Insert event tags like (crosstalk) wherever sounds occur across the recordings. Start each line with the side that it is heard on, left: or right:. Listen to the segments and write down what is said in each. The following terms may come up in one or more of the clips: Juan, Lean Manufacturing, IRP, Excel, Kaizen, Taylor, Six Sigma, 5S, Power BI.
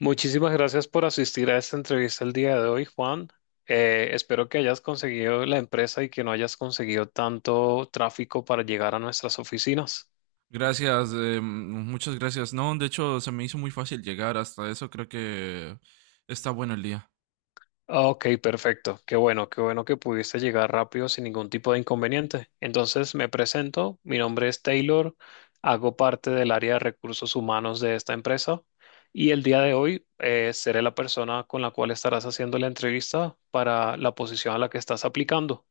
left: Muchísimas gracias por asistir a esta entrevista el día de hoy, Juan. Espero que hayas conseguido la empresa y que no hayas conseguido tanto tráfico para llegar a nuestras oficinas.
right: Gracias, muchas gracias. No, de hecho, se me hizo muy fácil llegar hasta eso. Creo que está bueno el día.
left: Ok, perfecto. Qué bueno que pudiste llegar rápido sin ningún tipo de inconveniente. Entonces, me presento. Mi nombre es Taylor. Hago parte del área de recursos humanos de esta empresa y el día de hoy seré la persona con la cual estarás haciendo la entrevista para la posición a la que estás aplicando.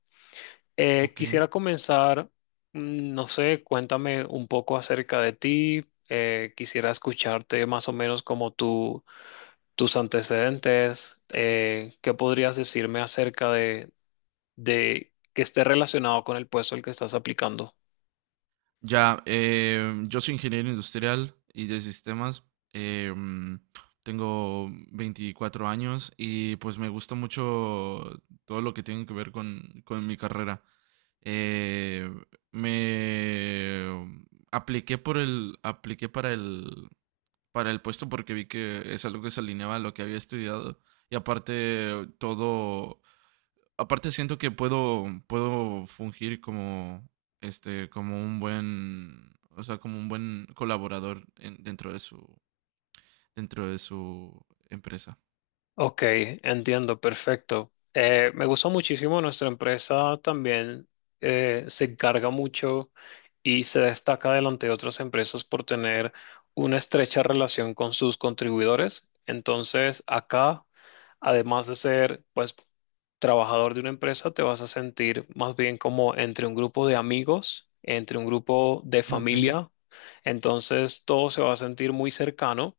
right: Ok.
left: Quisiera comenzar, no sé, cuéntame un poco acerca de ti. Quisiera escucharte más o menos como tus antecedentes. ¿Qué podrías decirme acerca de que esté relacionado con el puesto al que estás aplicando?
right: Ya, yo soy ingeniero industrial y de sistemas. eh, mm, Tengo 24 años y pues me gusta mucho todo lo que tiene que ver con mi carrera. Eh, me apliqué por el, Apliqué para el puesto porque vi que es algo que se alineaba a lo que había estudiado. Y aparte, todo. Aparte, siento que puedo fungir como, como un buen, o sea, como un buen colaborador dentro de dentro de su empresa.
left: Ok, entiendo, perfecto. Me gustó muchísimo nuestra empresa también se encarga mucho y se destaca delante de otras empresas por tener una estrecha relación con sus contribuidores. Entonces, acá, además de ser pues trabajador de una empresa, te vas a sentir más bien como entre un grupo de amigos, entre un grupo de
right: Ok.
left: familia. Entonces, todo se va a sentir muy cercano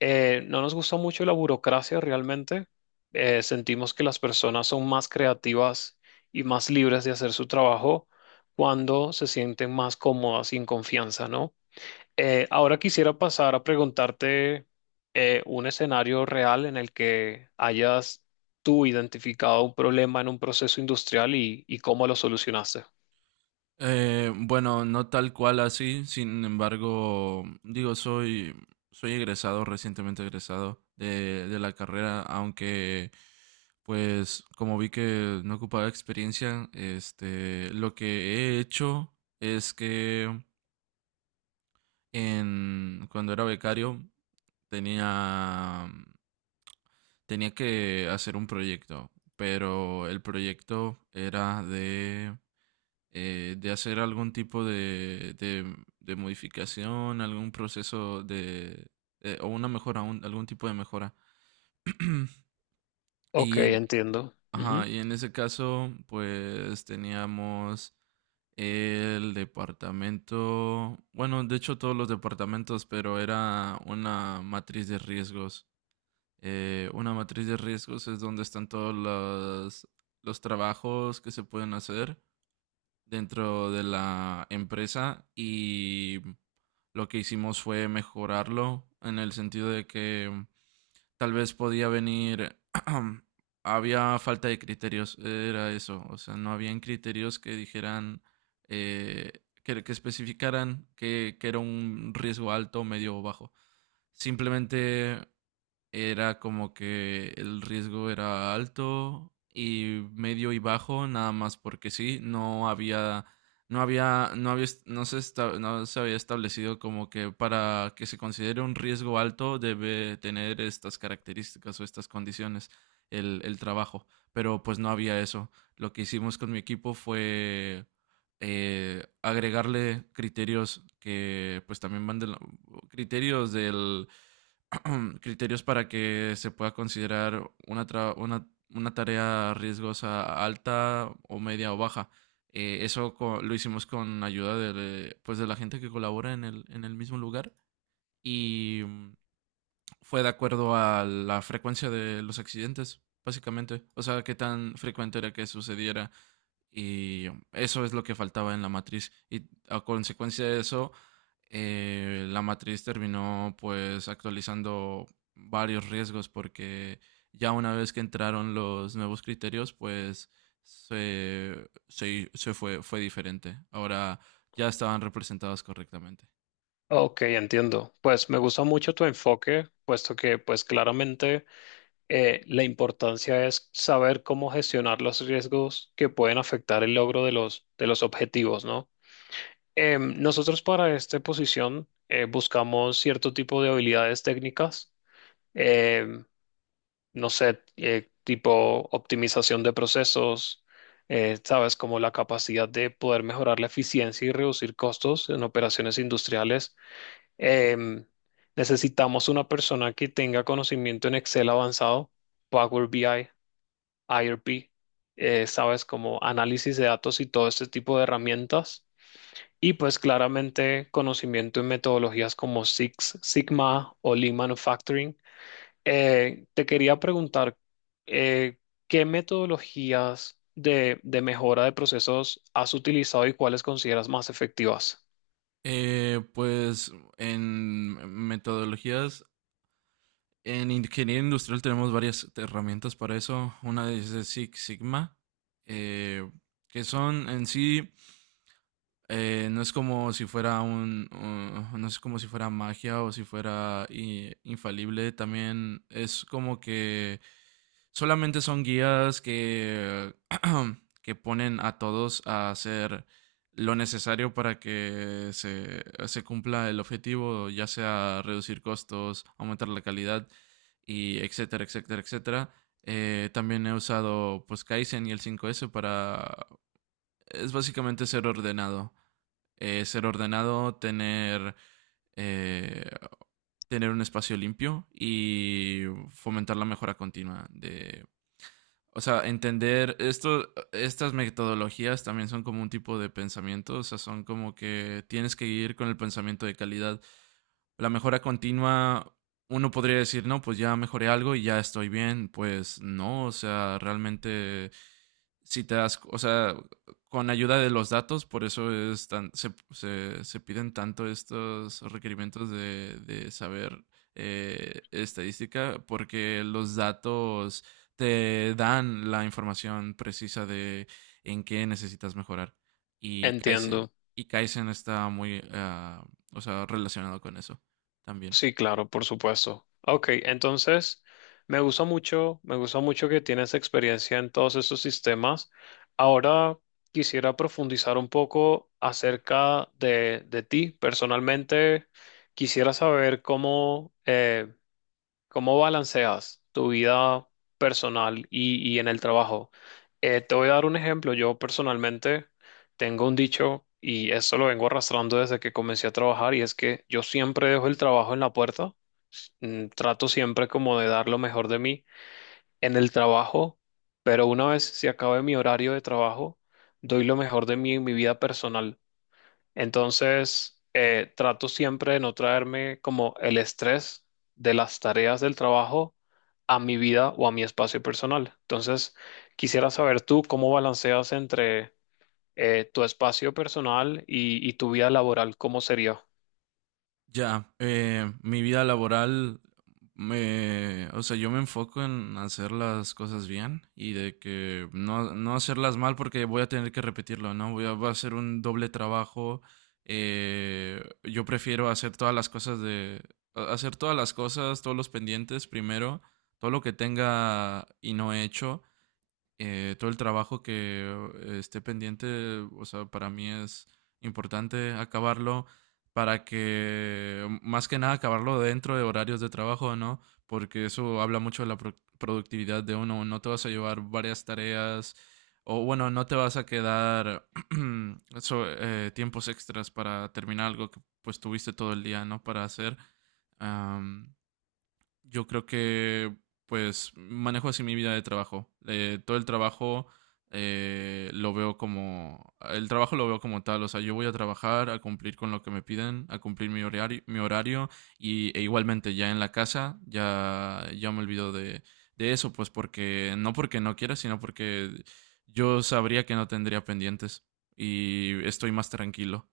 left: no nos gusta mucho la burocracia realmente. Sentimos que las personas son más creativas y más libres de hacer su trabajo cuando se sienten más cómodas y en confianza, ¿no? Ahora quisiera pasar a preguntarte un escenario real en el que hayas tú identificado un problema en un proceso industrial y cómo lo solucionaste.
right: Bueno, no tal cual así, sin embargo, digo, soy egresado, recientemente egresado de la carrera, aunque pues como vi que no ocupaba experiencia, este, lo que he hecho es que cuando era becario tenía, tenía que hacer un proyecto, pero el proyecto era de hacer algún tipo de modificación, algún proceso de, o una mejora, algún tipo de mejora.
left: Ok,
right: Y en,
left: entiendo. Ujú.
right: ajá, y en ese caso, pues teníamos el departamento, bueno, de hecho todos los departamentos, pero era una matriz de riesgos. Una matriz de riesgos es donde están los trabajos que se pueden hacer dentro de la empresa y lo que hicimos fue mejorarlo en el sentido de que tal vez podía venir, (clears throat) había falta de criterios, era eso, o sea, no habían criterios que dijeran, eh, que especificaran que era un riesgo alto, medio o bajo. Simplemente era como que el riesgo era alto y medio y bajo, nada más porque sí, no había, no se había establecido como que para que se considere un riesgo alto debe tener estas características o estas condiciones el trabajo, pero pues no había eso. Lo que hicimos con mi equipo fue agregarle criterios que pues también van criterios del (clears throat) criterios para que se pueda considerar una tarea riesgosa alta o media o baja. Lo hicimos con ayuda de, pues, de la gente que colabora en el mismo lugar y fue de acuerdo a la frecuencia de los accidentes, básicamente. O sea, qué tan frecuente era que sucediera y eso es lo que faltaba en la matriz. Y a consecuencia de eso la matriz terminó pues actualizando varios riesgos porque ya una vez que entraron los nuevos criterios, pues se fue, fue diferente. Ahora ya estaban representadas correctamente.
left: Ok, entiendo. Pues me gusta mucho tu enfoque, puesto que pues claramente la importancia es saber cómo gestionar los riesgos que pueden afectar el logro de los objetivos, ¿no? Nosotros para esta posición buscamos cierto tipo de habilidades técnicas, em, no sé, tipo optimización de procesos, sabes, como la capacidad de poder mejorar la eficiencia y reducir costos en operaciones industriales. Em, Necesitamos una persona que tenga conocimiento en Excel avanzado, Power BI IRP, sabes, como análisis de datos y todo este tipo de herramientas. Y pues claramente conocimiento en metodologías como Six Sigma o Lean Manufacturing. Te quería preguntar, eh, ¿qué metodologías de mejora de procesos has utilizado y cuáles consideras más efectivas?
right: Pues en metodologías, en ingeniería industrial tenemos varias herramientas para eso. Una es de Six Sigma, eh, que son en sí no es como si fuera un, no es como si fuera magia o si fuera infalible. También es como que solamente son guías que, (clears throat) que ponen a todos a hacer lo necesario para que se cumpla el objetivo, ya sea reducir costos, aumentar la calidad y etcétera, etcétera, etcétera. También he usado pues Kaizen y el 5S para, es básicamente ser ordenado, eh, tener un espacio limpio y fomentar la mejora continua de o sea, entender esto, estas metodologías también son como un tipo de pensamiento, o sea, son como que tienes que ir con el pensamiento de calidad. La mejora continua, uno podría decir, no, pues ya mejoré algo y ya estoy bien. Pues no, o sea, realmente, si te das, o sea, con ayuda de los datos, por eso es tan, se piden tanto estos requerimientos de saber estadística, porque los datos te dan la información precisa de en qué necesitas mejorar. Y Kaizen,
left: Entiendo.
right: y Kaizen está muy o sea, relacionado con eso también.
left: Sí, claro, por supuesto. Ok, entonces me gustó mucho que tienes experiencia en todos estos sistemas. Ahora quisiera profundizar un poco acerca de ti. Personalmente, quisiera saber cómo, ¿cómo balanceas tu vida personal y en el trabajo? Te voy a dar un ejemplo. Yo personalmente tengo un dicho y eso lo vengo arrastrando desde que comencé a trabajar y es que yo siempre dejo el trabajo en la puerta. Trato siempre como de dar lo mejor de mí en el trabajo, pero una vez se acabe mi horario de trabajo, doy lo mejor de mí en mi vida personal. Entonces, trato siempre de no traerme como el estrés de las tareas del trabajo a mi vida o a mi espacio personal. Entonces, quisiera saber tú cómo balanceas entre tu espacio personal y tu vida laboral, ¿cómo sería?
right: Ya, Mi vida laboral o sea, yo me enfoco en hacer las cosas bien y de que no hacerlas mal porque voy a tener que repetirlo, ¿no? Va a ser un doble trabajo. Yo prefiero hacer todas las cosas hacer todas las cosas, todos los pendientes primero, todo lo que tenga y no he hecho todo el trabajo que esté pendiente, o sea, para mí es importante acabarlo para que más que nada, acabarlo dentro de horarios de trabajo, ¿no? Porque eso habla mucho de la productividad de uno. No te vas a llevar varias tareas o, bueno, no te vas a quedar (clears throat) tiempos extras para terminar algo que pues tuviste todo el día, ¿no? Para hacer. Yo creo que pues manejo así mi vida de trabajo. Todo el trabajo lo veo como, el trabajo lo veo como tal, o sea, yo voy a trabajar, a cumplir con lo que me piden, a cumplir mi horario y, e igualmente ya en la casa ya me olvido de eso, pues porque no quiera, sino porque yo sabría que no tendría pendientes y estoy más tranquilo,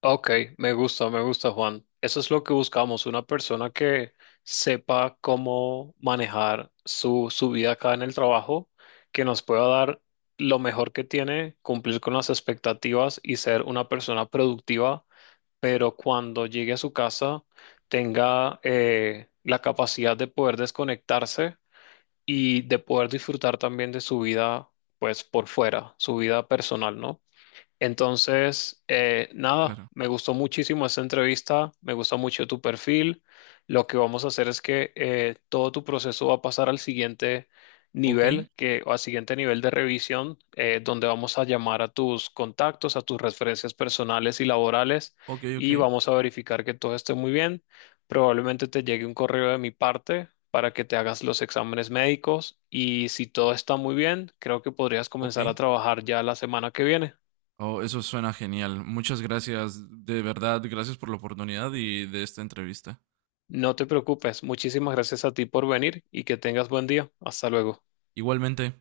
left: Ok, me gusta, Juan. Eso es lo que buscamos, una persona que sepa cómo manejar su, su vida acá en el trabajo, que nos pueda dar lo mejor que tiene, cumplir con las expectativas y ser una persona productiva, pero cuando llegue a su casa tenga la capacidad de poder desconectarse y de poder disfrutar también de su vida, pues por fuera, su vida personal, ¿no? Entonces, nada,
right: claro.
left: me gustó muchísimo esta entrevista, me gustó mucho tu perfil. Lo que vamos a hacer es que todo tu proceso va a pasar al siguiente
right: Ok,
left: nivel, que, o al siguiente nivel de revisión, donde vamos a llamar a tus contactos, a tus referencias personales y laborales,
right: ok, ok,
left: y vamos a verificar que todo esté muy bien. Probablemente te llegue un correo de mi parte para que te hagas los exámenes médicos y si todo está muy bien, creo que podrías
right: ok.
left: comenzar a trabajar ya la semana que viene.
right: Oh, eso suena genial. Muchas gracias, de verdad, gracias por la oportunidad y de esta entrevista.
left: No te preocupes, muchísimas gracias a ti por venir y que tengas buen día. Hasta luego.
right: Igualmente.